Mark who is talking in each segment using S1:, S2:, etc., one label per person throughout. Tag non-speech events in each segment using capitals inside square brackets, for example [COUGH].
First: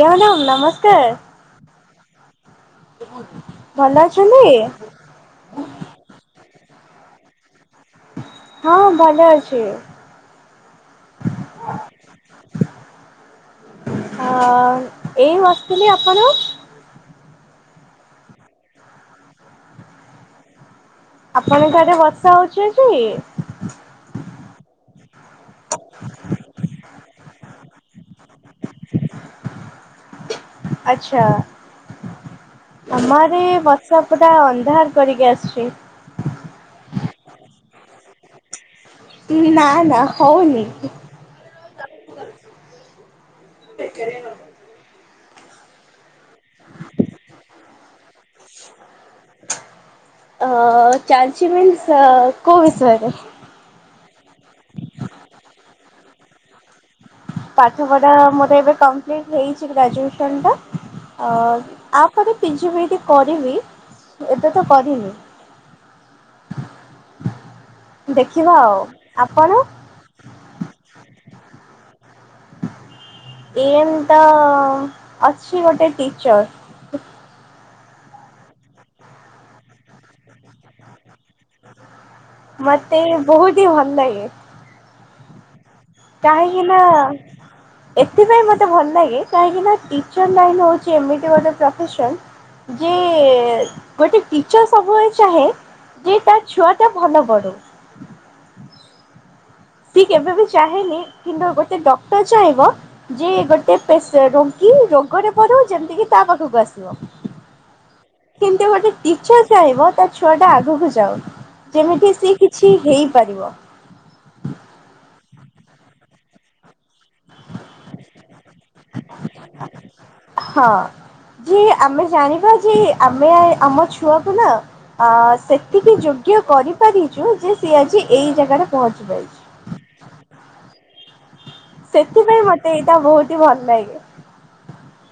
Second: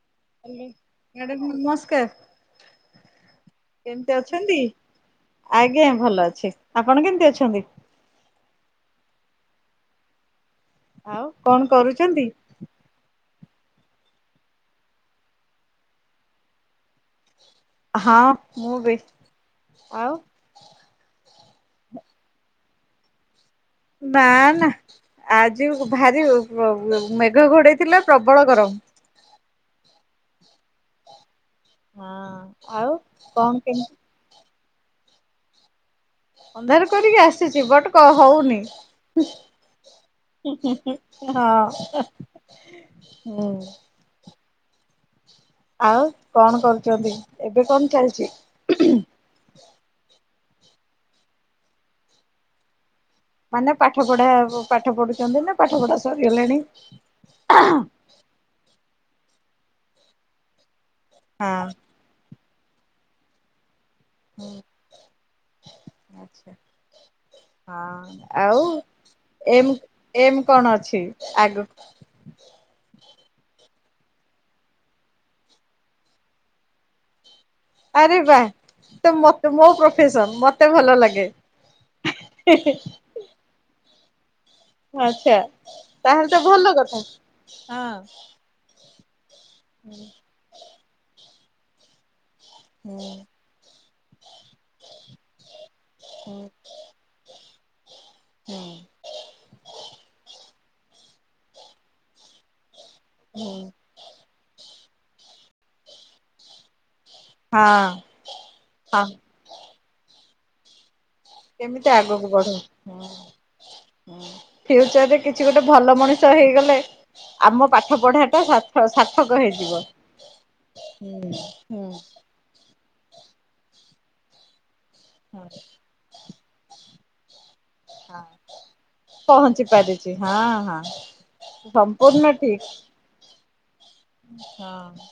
S1: ଆଜ୍ଞା ମ୍ୟାଡ଼ାମ ନମସ୍କାର
S2: ମ୍ୟାଡାମ ନମସ୍କାର।
S1: ଭଲ ଅଛନ୍ତି।
S2: ଆଜ୍ଞା ଭଲ ଅଛି ଆପଣ କେମିତି ଅଛନ୍ତି?
S1: ହଁ ହଁ ଭଲ ଅଛି।
S2: ଆଉ କଣ କରୁଚନ୍ତି।
S1: ଅ ଏଇ ବସିଥିଲି ଆପଣ
S2: ହଁ ମୁଁ ବି ଆଉ
S1: ଆପଣଙ୍କ ଆଡ଼େ ବର୍ଷା ହଉଛି ଆଜି।
S2: ନା ନା ଆଜି ଭାରି ମେଘ ଘୋଡେଇଥିଲା ପ୍ରବଳ ଗରମ।
S1: ଆଚ୍ଛା।
S2: ହଁ ଆଉ
S1: ଆମ ଆଡେ
S2: କଣ କେମିତି
S1: ବର୍ଷାପୁରା ଅନ୍ଧାର କରିକି ଆସୁଛି?
S2: ଅନ୍ଧାର କରିକି ଆସିଛି ବଟ୍ କ ହଉନି?
S1: ନା ନା ହଉନି
S2: ହଁ ହୁଁ।
S1: ବେକାରିଆ ନ ହୋଉ
S2: ଆଉ କଣ କରୁଚନ୍ତି ଏବେ କଣ ଚାଲିଚି।
S1: ଅ, ଚାଲଛି ମିନ୍ସ ଅ, କୋଉ ବିଷୟରେ?
S2: ମାନେ ପାଠ ପଢା ପ- ପାଠ ପଢୁଚନ୍ତି ନା ପାଠ ପଢା ସରିଗଲାଣି?
S1: ପାଠ ପଢା ମୋର ଏବେ କମ୍ପ୍ଲିଟ୍ ହେଇଛି ଗ୍ରାଜୁଏସନ ଟା। ଆ,
S2: ହଁ।
S1: ଆ ମୁଁ ଏବେ ପିଜି ମୁଁ ଏବେ କରିମି। ଏବେ ତ କରିନି।
S2: ଆଚ୍ଛା, ହଁ
S1: ଦେଖିବା
S2: ଆଉ
S1: ଆପଣ?
S2: ଏମି ଏମ୍ କଣ ଅଛି ଆଗକୁ?
S1: ଏମ୍ ତ ଅଛି ଗୋଟେ ଟିଚର୍।
S2: ଆରେ ବା ତ ମୋତେ ମୋ ପ୍ରଫେସନ୍ ମୋତେ ଭଲ ଲାଗେ।
S1: ମୋତେ ବି ବହୁତି ଭଲ ଲାଗେ।
S2: ଆଚ୍ଛା।
S1: କାହିଁକି ନା ଏଥିପାଇଁ ମୋତେ ଭଲ ଲାଗେ କାହିଁକି ନା
S2: ହୁଁ
S1: ଟିଚର୍ ଲାଇନି ହଉଚି ଏମିତି ଗୋଟେ ପ୍ରଫେସନ୍ ଯେ
S2: ହୁଁ
S1: ଏ ଗୋଟେ ଟିଚର୍ ସବୁବେଳେ ଚାହେଁ ଯେ
S2: ହୁଁ।
S1: ତା ଛୁଆଟା ଭଲ ପଢୁ।
S2: ହୁଁ।
S1: ସିଏ କେବେବି ଚାହେଁନି କିନ୍ତୁ ଗୋଟେ ଡକ୍ଟର୍ ଚାହିଁବ ଯେ ଗୋଟେ ତ ସେ ରୋଗି ରୋଗରେ ପଡୁ ଯେମିତିକି ତା ପାଖକୁ ଆସିବ।
S2: ହଁ
S1: କିନ୍ତୁ ଗୋଟେ
S2: ହଁ
S1: ଟିଚର୍ ଚାହିଁବ ତା ଛୁଆ ଟା ଆଗକୁ ଯାଉ।
S2: କେମିତି
S1: ଯେମିତି ସେ କିଛି ହେଇପାରିବ।
S2: ହଁ ଫିୟୁଚର ରେ କିଛି ଗୋଟେ ଭଲ ମଣିଷ ହେଇଗଲେ ଆମ ପାଠ ପଢା ଟା ସାଥ ସାର୍ଥକ ହେଇଯିବ।
S1: ହଁ
S2: ହୁଁ
S1: ଯିଏ
S2: ହୁଁ
S1: ଆମେ ଜାଣିବା ଯେ ଆମେ ଆମ ଛୁଆକୁ ନା ଆ,
S2: ହଁ
S1: ସେତିକି ଯୋଗ୍ୟ କରି ପାରିଚୁ ଯେ ସିଏ ଆଜି
S2: ହଁ
S1: ଏଇ ଜାଗାରେ ପହଞ୍ଚିାପାରିଚି।
S2: ପହଞ୍ଚି ପାରି ଚି ହଁ, ହଁ ସମ୍ପୂର୍ଣ୍ଣ
S1: ସେଥିପାଇଁ ମୋତେ ଏଇଟା ବହୁତି ଭଲ ଲାଗେ।
S2: ହଁ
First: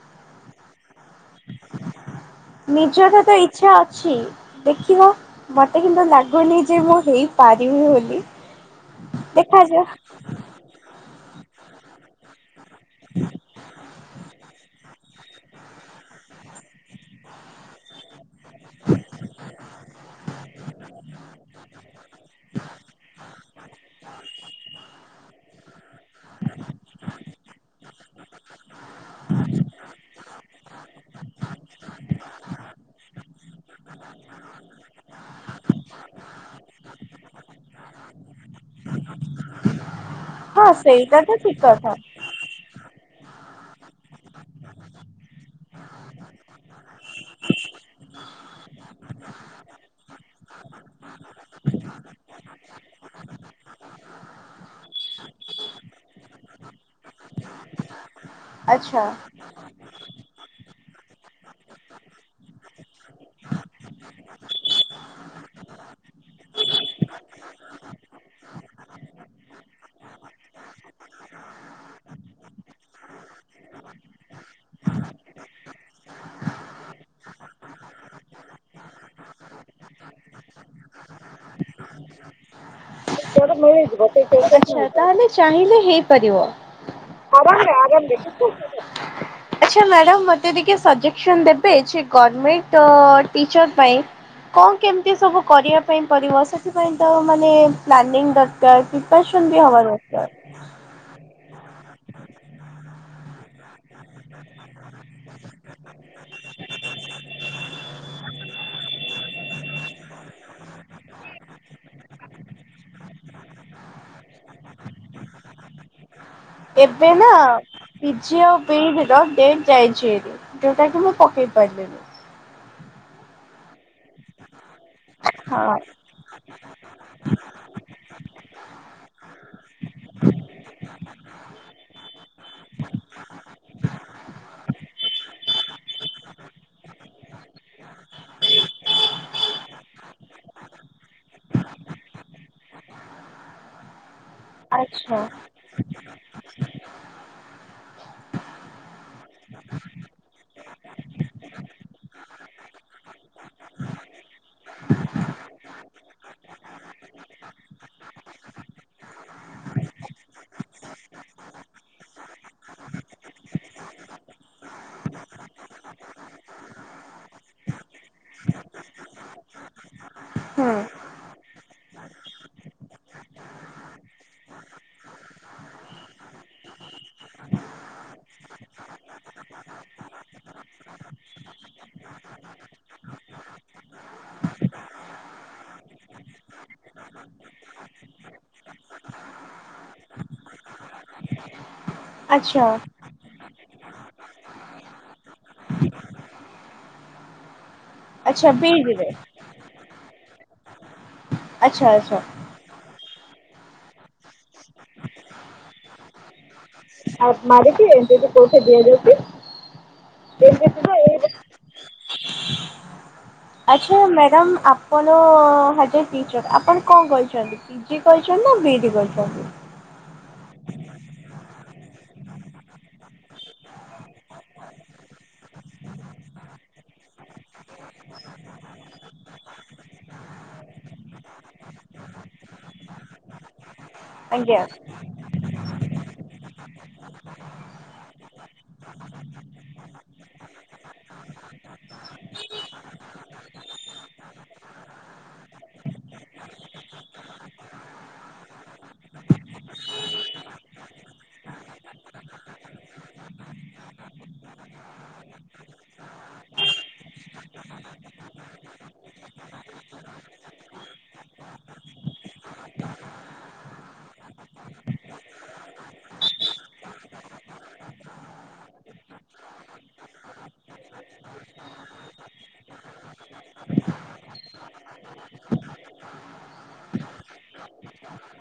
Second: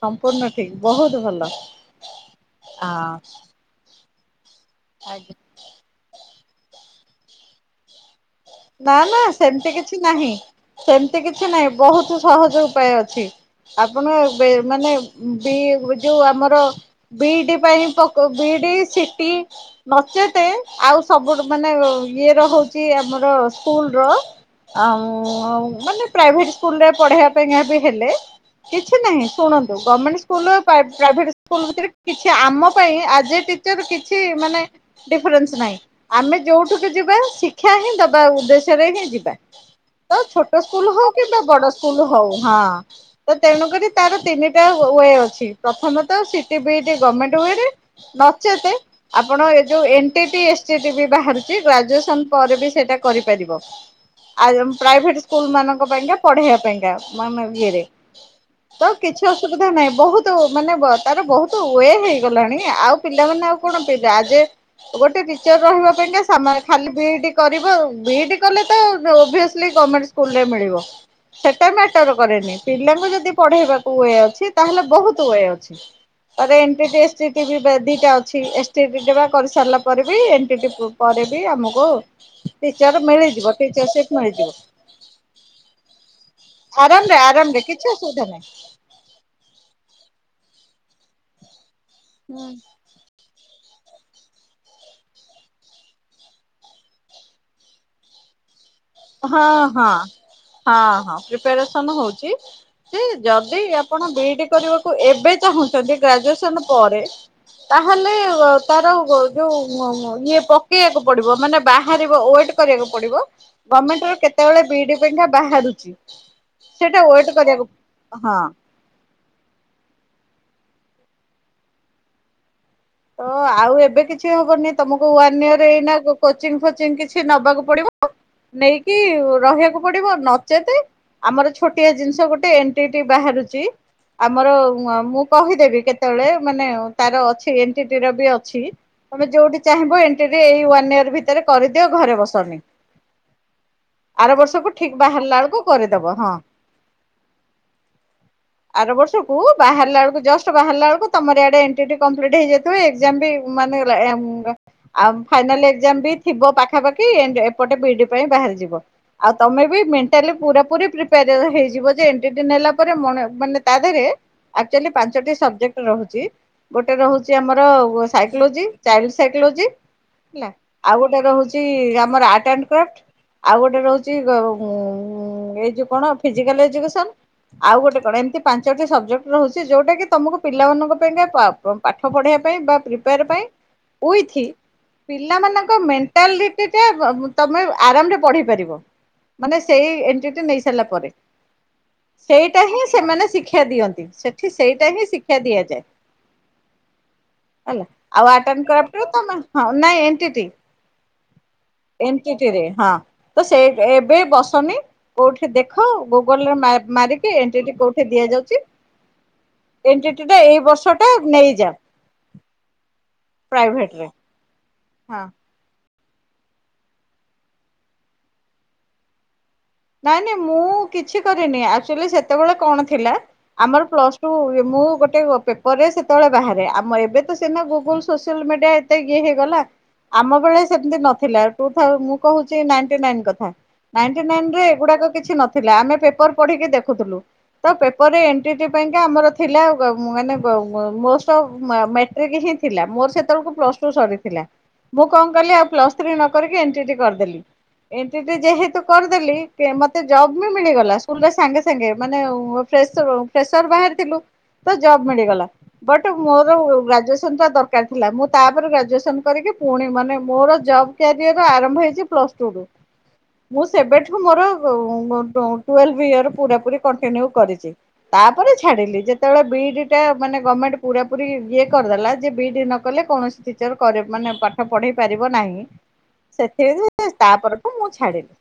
S2: ସମ୍ପୂର୍ଣ୍ଣ ଠିକ ବହୁତ ଭଲ।
S1: ନିଜର
S2: ଆଜ୍ଞା।
S1: ତ ଇଚ୍ଛା ଅଛି ଦେଖିବା ମୋତେ କିନ୍ତୁ ଲାଗୁନି ଯେ ମୁଁ ହେଇପାରିବି ବୋଲି।
S2: ନା ନା ସେମିତି
S1: ଦେଖାଯାଉ।
S2: କିଛି ନାହିଁ, ସେମିତି କିଛି ନାହିଁ, ବହୁତ ସହଜ ଉ ପାୟ ଅଛି, ଆପଣ ଏବେ ମାନେ ବି- ଯୋଉ ଆମର ବିଇଡି ପାଇଁ ପକୋଉ ବିଇଡି, ସିଟି ନଚେତେ ଆଉ ସବୁଠୁ ମାନେ ଅ, ଇଏ ର ହଉଛି ଆମର ସ୍କୁଲ୍ ର ଆଉ ଆଉ ମାନେ ପ୍ରାଇଭେଟ୍ ସ୍କୁଲ୍ ରେ ପଢ଼େଇବା ପାଇଁକା ବି ହେଲେ କିଛି ନାହିଁ ଶୁଣନ୍ତୁ ଗର୍ମେଣ୍ଟ ସ୍କୁଲ୍ ପାଇ- ପ୍ରାଇଭେଟ୍ ସ୍କୁଲ୍ ଭିତରେ କିଛି ଆମ ପାଇଁ ଆଜ ଏ ଟି ଚର୍ କିଛି ମାନେ ଡିଫରେନ୍ସ ନାହିଁ ଆମେ ଯୋଉଠିକି ଯିବା ଶିକ୍ଷା ହିଁ ଦବ ବା ଉଦ୍ଦେଶ୍ୟରେ ହିଁ ଯିବା। ତ ଛୋଟ
S1: ହଁ
S2: ସ୍କୁଲ୍ ହଉ
S1: ସେଇଟା
S2: କିମ୍ବା
S1: ତ ଠିକ
S2: ବଡ
S1: କଥା
S2: ସ୍କୁଲ୍ ହଉ ହଁ ତ ତେଣୁ କରି ତାର ତିନିଟା ହୋଉଏ ଅଛି। ପ୍ରଥମେ ତ ସିଟି ଵିଇଡି ଗମେଣ୍ଟ ଉଏରେ। ନଚେତେ ଆପଣ ଏ ଯୋଉ ଏନ ଟିଟି ଏସଟିଟି ବି ବାହାରୁଚି ଗ୍ରାଜୁଏସନ ପରେ ବି ସେଟା କରିପାରିବ। ଆଇଏମ ପ୍ରାଇଭେଟ୍ ସ୍କୁଲ୍ ମାନଙ୍କ ପାଇଁକା ପଢେଇବା ପାଇଁକା ମାନେ ଇଏରେ ତ
S1: ଆଚ୍ଛା।
S2: କିଛି ଅସୁ ସୁବିଧା ନାହିଁ। ବହୁତୁ ମାନେ ବ-ତାର ବହୁତୁ ୱେ ହେଇଗଲାଣି। ଆଉ ପିଲାମାନେ ଆଉ କଣ ପିଲା ଆଗେ ଗୋଟେ ଟିଚର ରହିବା ପାଇଁକା ସାମା ଖାଲି ବିଇଡି କରିବ ଆଉ! ବିଇଡି କଲେ ତ ଓଭିଏସଲି ଗମେଣ୍ଟ ସ୍କୁଲ ରେ ମିଳିବ। ସେଟା ମ୍ୟାଟର କରେନି ପିଲାଙ୍କୁ ଯଦି ପଢେଇବାକୁ ୱଏ ଅଛି! ତାହେଲେ ବହୁତ ୱଏ ଅଛି। ଆରେ ଏଣ୍ଟିଟେଷ୍ଟ ଟିଭି ପା ଦିଟା ଅଛି! ଏସ୍ଟିଡିଡବା କରିସାରିଲା ପରେ ବି ଏଣ୍ଟିଡି ବୁକ ପରେ ବି ଆମକୁ ଟିଚର ମିଳିଚି
S1: ଆଛା ତାହେଲେ ଚାହିଁଲେ ହେଇପାରିବ?
S2: ଆରାମରେ ଆରାମରେ
S1: ଆରାମେ ରେ
S2: କିଛି
S1: ଆରାମ ରେ
S2: ଅସୁବିଧା
S1: ଦେ
S2: ନାହିଁ।
S1: ଆଛ ମ୍ୟାଡ଼ାମ ମତେ ଟିକେ ସଜେସନ ଦେବେ ଯେ
S2: ହୁଁ
S1: ଗଭର୍ମେଣ୍ଟ ଅ ଟିଚର ପାଇଁ। କଣ କେମିତି ସବୁ କରିବା ପାଇଁ ପଡ଼ିବ ସେଥିପାଇଁ ତ ମାନେ ପ୍ଲାନିଂ? ଦରକାର୍।
S2: ହଁ ହଁ ହଁ ହଁ ପ୍ରିପାରେସନ ହଉଛି। ସେ ଯଦି ଆପଣ ବିଇଡି କରିବାକୁ ଏବେ ଚାହୁଁଛନ୍ତି ଗ୍ରାଜୁଏସନ ପରେ। ତାହେଲେ ତାର ଯୋଉ ଇଏ ପକେଇବାକୁ ପଡିବ ମାନେ ବାହାରିବ ଓ ଏଟ୍। କରିବାକୁ ପଡିବ ଗମେଣ୍ଟ ର କେତେବେଳେ ବିଇଡି ପାଇଁ କା ବାହାରୁଛି। ସେଇଟା
S1: ଏବେ
S2: ୱେଟ
S1: ନା
S2: କରିବାକୁ ହଁ
S1: ପିଜି ଆଉ। ବି ଇ ଡି ର ଡେଟ୍ ଯାଇଛି ହାରି ଯୋଉଟା କି ମୁଁ ପକେଇ ପାରିଲିନି।
S2: ତ ଆଉ ଏବେ କିଛି ହବନି ତମକୁ ୱାନ ଇୟର
S1: ହଁ
S2: ଏଇନା। କୋଚିଂ ଫୋଚିଂ କିଛି ନବାକୁ ପଡିବ ନେଇକି ରହିବାକୁ ପଡିବ ନଚେତ। ଆମର ଛୋଟିଆ ଜିନିଷ ଗୋଟେ ଏଣ୍ଟିଟି ବାହାରୁଛି। ଆମର ମୁଁ କହିଦେବି କେତେବେଳେ ମାନେ ତାର ଅଛି ଏନ ଟି ଟି ର ବି ଅଛି। ତମେ ଯୋଉଠି ଚାହିଁବ ଏଣ୍ଟି ଟି ଏଇ ୱାନ୍ ଇୟର ଭିତରେ କରିଦିଅ ଘରେ ବସନି। ଆର ବର୍ଷକୁ ଠିକ
S1: ଆଚ୍ଛା
S2: ବାହାରିଲା ବେଳକୁ କରିଦବ ହଁ। [INAUDIBLE] ଆର ବର୍ଷକୁ ବାହାରିଲ ବେଳକୁ ଜଷ୍ଟ ବାହାରିଲା ବେଳକୁ ତମର ଆଡେ ଏଣ୍ଟିଟି କଂପ୍ଲିଟ୍ ହେଇଯାଇଥିବ। ତୁ ଏଗଜାମ ବି ମାନ ଆଉ ଫାଇନାଲ ଏକ୍ଜାମ ବି ଥିବ ପାଖାପାଖି ଏପଟେ ବିଇଡି ପାଇଁ ବାହାରି ଯିବ। ଆଉ ତମେ ବି ମେଣ୍ଟାଲି ପୁରା ପୁରି ପ୍ରେପାଇର ହେଇଯିବ ଯେ ଏନ୍ ଟି ଟି ନେଲା ପରେ ମାନେ ତା ଦେହରେ। ଆକ୍ଚୁଆଲି ପାଞ୍ଚଟି ସବଜେକ୍ଟ ରହୁଛି ଗୋଟେ ରହୁଛି। ଛି ଆମର ସାଇକୋଲୋଜି ଚାଇଲ୍ଡ ସାଇକୋଲୋଜି ହେଲା
S1: ହୁଁ
S2: ଆଉ ଗୋଟେ। ଟ ରହୁଛି ଆମର ଆର୍ଟ ଆଣ୍ଡ କ୍ରା୍ଫ୍ଟ୍। ଆଉ ଗୋଟେ ରହୁଛି ଏଇ ଯୋଉ କଣ ଫିଜିକାଲ ଏଜୁକେସନ। ଆଉ ଗୋଟେ କଣ ଏମିତି ପାଞ୍ଚଟି ସବଜେକ୍ଟ ରହୁଛି ଯୋଉଟା କି ତମକୁ ପିଲାମାନଙ୍କ ପାଇଁକା ପାଠ ପଢେଇବା ପାଇଁ ବା ପ୍ରିପେୟାର ପାଇଁ ଉଇଥି ପିଲାମାନଙ୍କ ମେଣ୍ଟାଲିଟି ଟା ତମେ ଆରାମରେ ପଢି ପାରିବ। ମାନେ ସେଇ ଏଣ୍ଟିଟି ନେଇ ସାରିଲା ପରେ। ସେଇଟା
S1: ଆଚ୍ଛା
S2: ହିଁ ସେମାନେ ଶିକ୍ଷା ଦିଅନ୍ତି ସେଠି ସେଇଟା ହିଁ ଶିକ୍ଷା ଦିଆଯାଏ। ହେଲା ଆଉ ଆର୍ଟ
S1: ଆଚ୍ଛା
S2: ଆଣ୍ଡ କ୍ରାଫ୍ଟ
S1: ବିଇଡିରେ
S2: ତମେ ହଁ ନାଇଁ ଏଣ୍ଟିଟି।
S1: ଆଚ୍ଛା ଆଚ୍ଛା।
S2: ଏଣ୍ଟିଟୀ। ହଁ ତ ସେ ଏବେ ବସନି କୋଉଠି ଦେଖ ଗୁଗଲରେ ମପ।
S1: ଆଉ
S2: ମାରିକି ଏଣ୍ଟିଟି
S1: ଏନ୍
S2: କୋଉଠି
S1: ଟି ଟି ପରୀକ୍ଷା
S2: ଦିଆଯାଉଛି
S1: ଦିଆଯାଉଛି
S2: ଏଣ୍ଟିଟି ଟା
S1: ଏନ୍
S2: ଏଇ
S1: ଟି ଟି
S2: ବର୍ଷ
S1: ର
S2: ଟା
S1: ଏଇ
S2: ନେଇଯାଅ।
S1: ଆଚ୍ଛା
S2: ପ୍ରାଇଭେଟରେ
S1: ମ୍ୟାଡ଼ାମ ଆପଣ
S2: ହଁ
S1: ହଜି। ଆପଣ କଣ କରିଛନ୍ତି ପିଜି କରିଛନ୍ତି ନା ବି ଡି କରିଛନ୍ତି?
S2: ନାଇଁ ନାଇଁ ମୁଁ କିଛି କରିନି ଆକ୍ଚୁଲି ସେତେବେଳେ କଣ ଥିଲା। ଆମର ପ୍ଲସ ଟୁ ମୁଁ ଗୋଟେ ପେପରରେ ସେତେବେଳେ ବାହାରେ ଆମ ଏବେ ତ ସେନା ଗୁଗୁଲ ସୋସିଆଲ ମିଡିଆ। ତେ ଇଏ ହେଇଗଲା। ଆମ ବେଳେ ସେମିତି ନଥିଲା ଟୁ ଥାଉ ମୁଁ କହୁଛି ନାଇନ ଟି ନାଇନ କଥା। ନାଇନ୍ ଟି ନାଇନ୍
S1: ଆଜ୍ଞା
S2: ରେ ଏଗୁଡାକ କିଛି ନଥିଲା ଆମେ ପେପର ପଢିକି ଦେଖୁଥିଲୁ। ତ ପେପରରେ ଏଣ୍ଟ୍ରି ପାଇଁକା ଆମର ଥିଲା ମାନେ ମଷ୍ଟଅଫ୍ ମେଟ୍ରିକ୍ ହିଁ। ଥିଲା ମୋର ସେତେବେଳକୁ ପ୍ଲସ ଟୁ ସରିଥିଲା ମୁଁ କଣ କଲି ଆଉ ପ୍ଲସ ଥ୍ରୀ ନ କରିକି ଏନ୍ ଟିଟି କରିଦେଲି। ଏନ୍ ଟିଟି ଯେହେତୁ କରିଦେଲି। ମତେ ଜବ୍ ବି ମିଳିଗଲା ସ୍କୁଲରେ ସାଙ୍ଗେ ସାଙ୍ଗେ ମାନେ ଫ୍ରେସ ଫ୍ରେସର ବାହାରିଥିଲୁ। ତ ଜବ୍ ମିଳିଗଲା। ବଟ୍ ମୋର ଗ୍ରାଜୁଏସନ୍ ଟା ଦରକାର ଥିଲା ମୁଁ ତାପରେ ଗ୍ରାଜୁଏସନ୍ କରିକି ପୁଣି ମାନେ ମୋର ଜବ୍। କ୍ୟାରିୟର ଆରମ୍ଭ ହେଇଛି ପଲସ୍ ଟୁ ରୁ ମୁଁ ସେବେଠୁ। ମୋର ଟୁଏଲ୍ଭ ଇୟର ପୁରା ପୁରି କଣ୍ଟିନିଉ କରିଛି। ତାପରେ ଛାଡ଼ିଲି ଯେତେବେଳେ ବିଇଡି ଟା ମାନେ ଗମେଣ୍ଟ ପୁରାପୁରରି ଇଏ କରିଦେଲା ଯେ ବିଇଡି ନ କଲେ କୌଣସି ଟିଚର କରେ ମାନେ ପାଠ ପଢେଇ ପାରିବ ନାହିଁ ସେଥିରୁ ତା ପରଠୁ ମୁଁ ଛାଡ଼ିଲି।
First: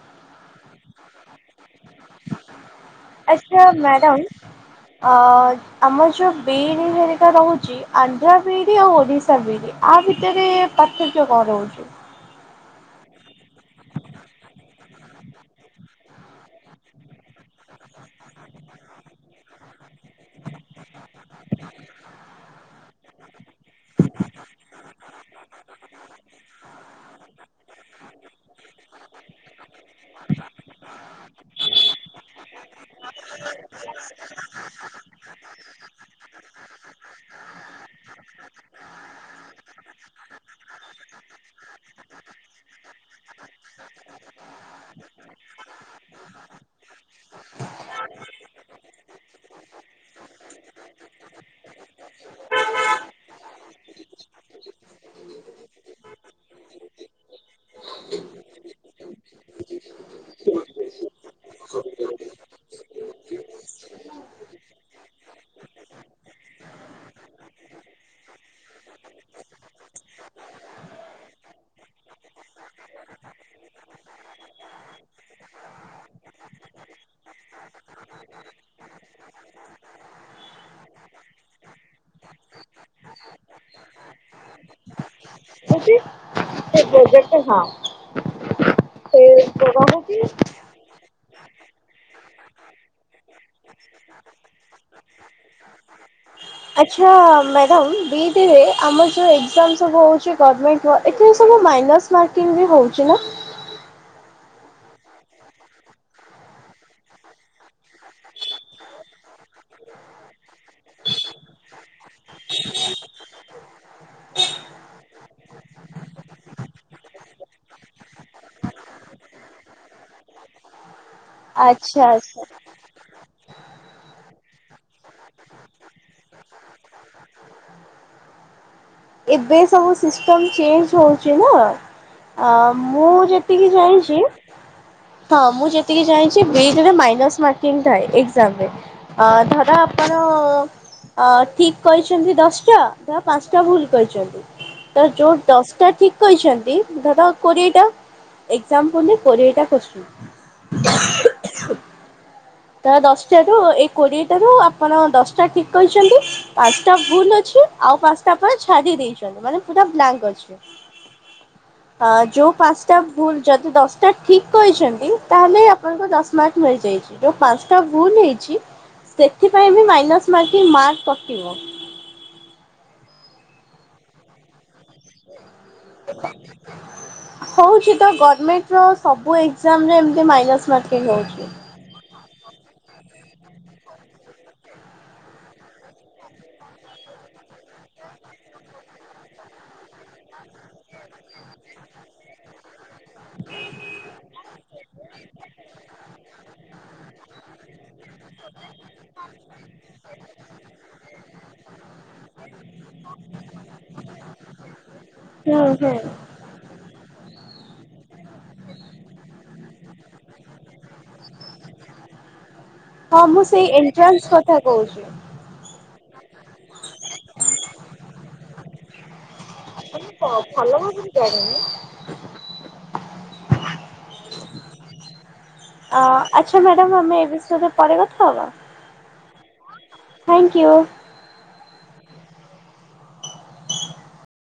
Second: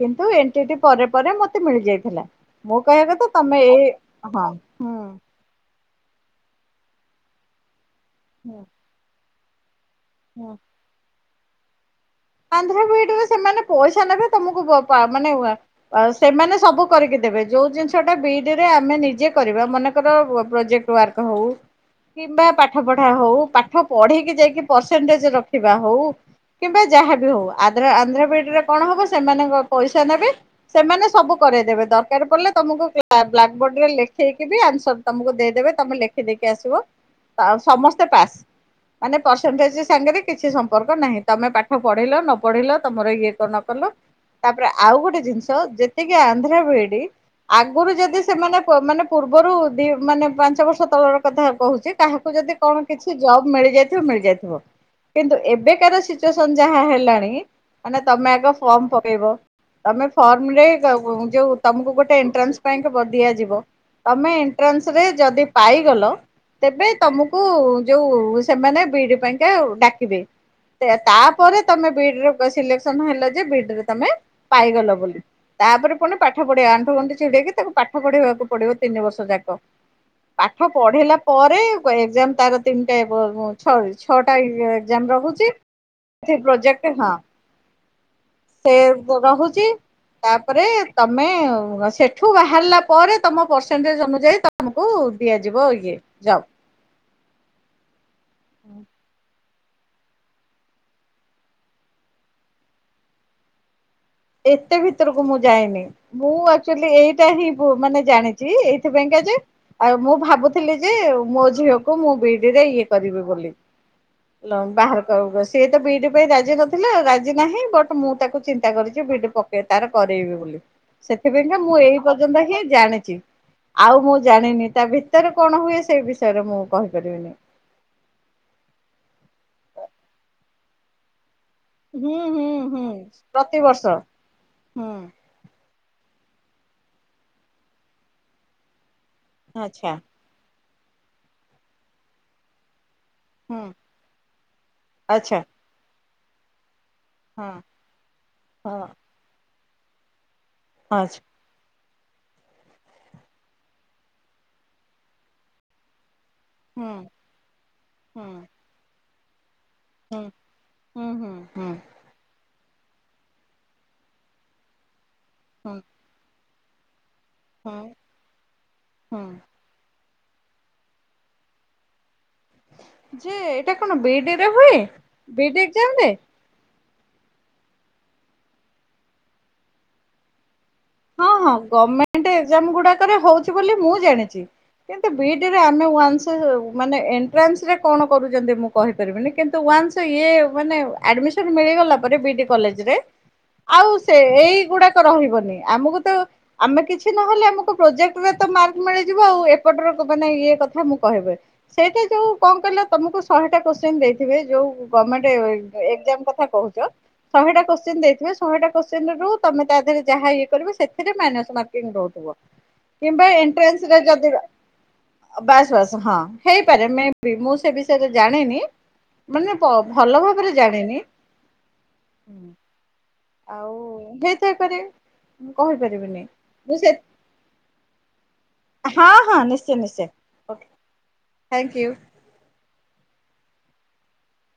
S2: କିନ୍ତୁ ଏନ୍ ଟିଟି ପରେ ପରେ ମତେ ମିଳିଯାଇଥିଲା ମୁଁ କହିବା କଥା ତମେ
S1: ଆଚ୍ଛା
S2: ଏଇ
S1: ମ୍ୟାଡ଼ାମ୍
S2: ହଁ ହୁଁ
S1: ଅ ଆମ ଯୋଉ ବିଇଡି ହେରିକା ରହୁଛି ଆନ୍ଧ୍ର
S2: ହୁଁ
S1: ବିଇଡି ଆଉ ଓଡିଶା ବିଇଡି ଆ ଭିତରେ
S2: ହୁଁ
S1: ପାର୍ଥକ୍ୟ କଣ ରହୁଛି।
S2: ଆନ୍ଧ୍ର ବିଇଡ ରେ ସେମାନେ ପଇସା ନେବେ ତମକୁ ବ ପା ମାନେ। ଆ ସେମାନେ ସବୁ କରିକି ଦେବେ ଯୋଉ ଜିନିଷ ଟା ବିଇଡିରେ ଆମେ ନିଜେ କରିବା ମନେକର ପ୍ରୋଜେକ୍ଟ ୱାର୍କ ହଉ କିମ୍ବା ପାଠ ପଢା ହଉ ପାଠ ପଢେଇକି ଯାଇକି ପରସେଣ୍ଟେଜ ରଖିବା ହଉ କିମ୍ବା ଯାହାବି ହଉ ଆଦ୍ରା ଆନ୍ଧ୍ରା ବିଇଡି ରେ କଣ ହବ ସେମାନଙ୍କ ପଇସା ନେବେ ସେମାନେ ସବୁ କରାଇଦେବେ ଦରକାର ପଡ଼ିଲେ ତମକୁ ବ୍ଲାକ ବ୍ଲାକବୋର୍ଡ ରେ ଲେଖେଇକି ବି ଆନ୍ସର ତମକୁ ଦେଇଦେବେ ତମେ ଲେଖିଦେଇକି ଆସିବ ସମସ୍ତେ ପାସ୍। ମାନେ ପରସେଣ୍ଟେଜ ସାଙ୍ଗରେ କିଛି ସମ୍ପର୍କ ନାହିଁ ତମେ ପା ପାଠ ପଢେଇଲ ନ ପଢିଲ ତମର ଇଏ କଣ ନ କଲ ତାପରେ ଆଉ ଗୋଟେ ଜିନିଷ ଯେତିକି ଆନ୍ଧ୍ର ବିଇଡି ଆଗରୁ ଯଦି ସେମାନେ ମାନେ ପୂର୍ବରୁ ଦି ମାନେ ପାଞ୍ଚ ବର୍ଷ ତଳର କଥା କହୁଛି କାହାକୁ ଯଦି କଣ କିଛି ଜବ ମିଳିଯାଇଥିବ ମିଳିଯାଇଥିବ କିନ୍ତୁ ଏବେକାର ସିଚୁଏ ସନ୍ ଯାହା ହେଲାଣି ମାନେ ତମେ ଆଗ ଫର୍ମ ପକେଇବ। ତମେ ଫର୍ମ ରେ ଯୋଉ ତମକୁ ଗୋଟେ ଏଣ୍ଟ୍ରାନ୍ସ ପାଇଁ କି ବଣ୍ଡ ଦିଆଯିବ। ତମେ ଏଣ୍ଟ୍ରାନ୍ସ ରେ ଯଦି ପାଇଗଲ। ତେବେ ତମକୁ ଯୋଉ ସେମାନେ ବିଇଡି ପାଇଁକା ଡାକିବେ। ତାପରେ ତମେ ବିଇଡି ର ସିଲେକ୍ସନ ହେଲ ଯେ ବିଇଡି ରେ ତମେ ପାଇଗଲ ବୋଲି। ତାପରେ ପୁଣି ପାଠ ପଢେଇବା ଆଣ୍ଠୁ ଗଣ୍ଠି ଛିଡେଇକି ତାକୁ ପାଠ ପଢେଇବାକୁ ପଡିବ ତିନି ବର୍ଷ ଯାକ। ପାଠ ପଢେଇିଲା ପରେ ଏକ୍ଜାମ ତାର ତିନିଟା ହବ ଛଟି। ଛଅଟା ଇଏ ଏକ୍ଜାମ ରହୁଛି। ପ୍ରୋଜେକ୍ଟ ହଁ
S1: [UNINTELLIGIBLE]
S2: ସେ ରହୁଛି
S1: ରହୁଛି
S2: ତାପରେ ତମେ ସେଠୁ ବାହାରିଲା ପରେ ତୁମ ପରର୍ସେଣ୍ଟେଜ୍ ଅନୁଯାୟୀ ତୁମକୁ ଦିଆଯିବ ଇଏ। ଯବ୍
S1: ଆଚ୍ଛା ମାଡ଼ାମ ବିଇଡ଼ିରେ ଆମର ଯେଉଁ ଏକ୍ଜାମ ସବୁ ହେଉଛି ଗଭର୍ଣ୍ଣମେଣ୍ଟ ଏଥିରେ ସବୁ ମାଇନସ ମାର୍କିଙ୍ଗ ବି ହଉଛି ନା?
S2: ଏତେ ଭିତରକୁ ମୁଁ ଯାଇନି। ମୁଁ ଆକ୍ଚୁଆଲି ଏଇଟା ହିଁ ବ ମାନେ ଜାଣିଛି ଏଇଥିପାଇଙ୍କା ଯେ ଆଉ ମୁଁ ଭାବୁଥିଲି ଯେ ମୋ ଝିଅକୁ ମୁଁ ବିଡିରେ ଇଏ କରିବି ବୋଲି। ଲମ୍ବା ହାର କରବ। ସିଏ ତ ବି ଇ ଡ ପାଇଁ ରାଜି ନଥିଲେ, ରାଜି ନାହିଁ। ବଟ୍ ମୁଁ ତାକୁ ଚିନ୍ତା କରିଚି ବିଟ୍ ପକେଇ ତାର କରେଇବି ବୋଲି। ସେଥିପାଇଁକା ମୁଁ ଏଇ
S1: ଆଚ୍ଛା ଆଚ୍ଛା
S2: ପର୍ଯ୍ୟନ୍ତ ହିଁ ଜାଣିଚି। ଆଉ ମୁଁ ଜାଣିନି। ତା ଭିତରେ କଣ ହୁଏ ସେ ବିଷୟରେ ମୁଁ କହିପାରିବିନି।
S1: ଏବେ ସବୁ ସିଷ୍ଟମ ଚେଞ୍ଜ ହଉଛି ନା।
S2: ହୁଁ ହୁଁ
S1: ଅ
S2: ହୁଁ।
S1: ମୁଁ ଯେତିକି
S2: ପ୍ରତିବର୍ଷ।
S1: ଜଣିଚି।
S2: ହୁଁ।
S1: ହଁ ମୁଁ ଯେତିକି ଜାଣିଚି ବି ଇ ଡି ରେ ମାଇନସ୍ ମାର୍କିଂ ଥାଏ ଏକ୍ଜାମ ରେ। ଅ ଧର
S2: ଆଚ୍ଛା।
S1: ଆପଣ ହ ଠିକ କହିଛନ୍ତି ଦଶଟା, ଧର ପାଁସଟା
S2: ହୁଁ।
S1: ଭୁଲ କହିଛନ୍ତି। ତ ଯୋଉ
S2: ଆଚ୍ଛା।
S1: ଦଶଟା ଠିକ କହିଛନ୍ତି ଧର ଆଉ
S2: ହଁ।
S1: କୋଡ଼ିଏଟା।
S2: ହଁ
S1: ଏକ୍ସାମ ଦେଲେ କୋଡ଼ିଏଟା କୋସଚିନ।
S2: [UNINTELLIGIBLE]
S1: ତ ଦଶଟାରୁୁ ଏଇ କୋଡିଏଟାରୁୁ ଆପଣ ଦଶଟା ଠିକ କହିଛନ୍ତି।
S2: ହୁଁ
S1: ଆଠଟା ଭୁଲ ଅଛି। ଆଉ
S2: ହୁଁ
S1: ପାଁସଟା ଆପଣ ଛାଡି ଦେଇଛନ୍ତି। ମାନେ ପୁରା
S2: ହୁଁ
S1: ବ୍ଲାଙ୍କ ଅଛି।
S2: ହୁଁ ହୁଁ ହୁଁ
S1: ହ ଯୋଉ ପାଁସଟା ଭୁଲ ଯଦି ଦଶଟା ଠିକ କହିଛନ୍ତି ତାହେଲେ
S2: ହୁଁ
S1: ଆପଣଙ୍କ ଦଶ ମାର୍କ ମିଳିଯାଇଚି। ଯୋଉ
S2: ହୁଁ।
S1: ପାଁସଟା ଭୁଲ ହେଛିଚି
S2: ହୁଁ
S1: ସେଥି ପାଇଁ ବି ମାଇନସ୍ ମାର୍କିଙ୍ଗ ମାର୍କ କଟିବ।
S2: ଯେ ଏଇଟା କଣ ବି ଇ ଡ଼ି ରେ ହୁଏ? ବି ଇ ଡ଼ି ଏକ୍ଜାମ ରେ?
S1: ହଉଛି ତ। ଗର୍ଣ୍ଣମେଣ୍ଟ ର ସବୁ ଏକ୍ଜାମରେ ଏମିତି ମାଇନସ୍ ମାର୍କିଙ୍ଗ ହଉଛି।
S2: ଗମେଣ୍ଟ ଏକଜାମ ଗୁଡାକରେ ହଉଛି ବୋଲି ମୁଁ ଜାଣିଛି। କିନ୍ତୁ ବି ଇ ଡ଼ି ରେ ଆମେ ୱାନ୍ସ ମାନେ ଏଣ୍ଟାନ୍ସରେ କଣ କରୁଚନ୍ତି ମୁଁ କହିପାରିବିନି। କିନ୍ତୁ ୱାନ୍ସ ଇଏ ମାନେ ଆଡ଼ମିସନ୍ ମିଳିଗଲା ପରେ ବି ଡ଼ି କଲେଜରେ ଆଉ ସେ ଏଇଗୁଡାକ ରହିବନି। ଆମକୁ ତ ଆମେ କିଛି ନହେଲେ ଆମକୁ ପ୍ରୋଜେକ୍ଟରେ ତ ମାର୍କ ମିଳିଯିବ ଆଉ। ଏପଟର ମାନେ ଇଏ କଥା ମୁଁ କହିବି। ସେଇଠି ଯୋଉ କଣ କହିଲ ତମକୁ ଶହେଟା କୋଶ୍ଚିନ୍ ଦେଇଥିବେ। ଯୋଉ ଗମେଣ୍ଟ
S1: ହୁଁ ହୁଁ।
S2: ଏକ୍ଜାମ କଥା କହୁଚ ଶହେଟା କୋଶଚିନ ଦେଇଥିବେ। ଶହେଟା କୋଶ୍ଚିନରୁ ତମେ ତା ଦେହରେ ଯାହା ଇଏ କରିବ ସେଥିରେ ମାଇନସ ମାର୍କିଙ୍ଗ ରହୁଥିବ
S1: ହଁ
S2: କିମ୍ବା
S1: ମୁଁ ସେଇ
S2: ଏଣ୍ଟ୍ରାନ୍ସରେ
S1: ଏଣ୍ଟ୍ରାନ୍ସ
S2: ଯଦି ବା
S1: କଥା କହୁଛି।
S2: ବାସ ବାସ। ହଁ ହେଇପାରେ ମେ ବି ମୁଁ ସେ ବିଷୟରେ ଜାଣିନି। ମାନେ ପ ଭଲ ଭାବରେ ଜାଣିନି।
S1: ଭାବରେ ଜାଣିନି।
S2: ଆଉ ହେଇଥାଇପାରେ
S1: ଆ
S2: କହିପାରିବିନି
S1: ଆଚ୍ଛା
S2: ମୁଁ ସେ
S1: ମ୍ୟାଡ଼ାମ ଆମେ ଏ ବିଷୟରେ ପରେ କଥା ହବା।
S2: ହଁ -ହଁ, ନିଶ୍ଚୟ- ନିଶ୍ଚୟ।
S1: Thank
S2: okay
S1: you.
S2: Thank you.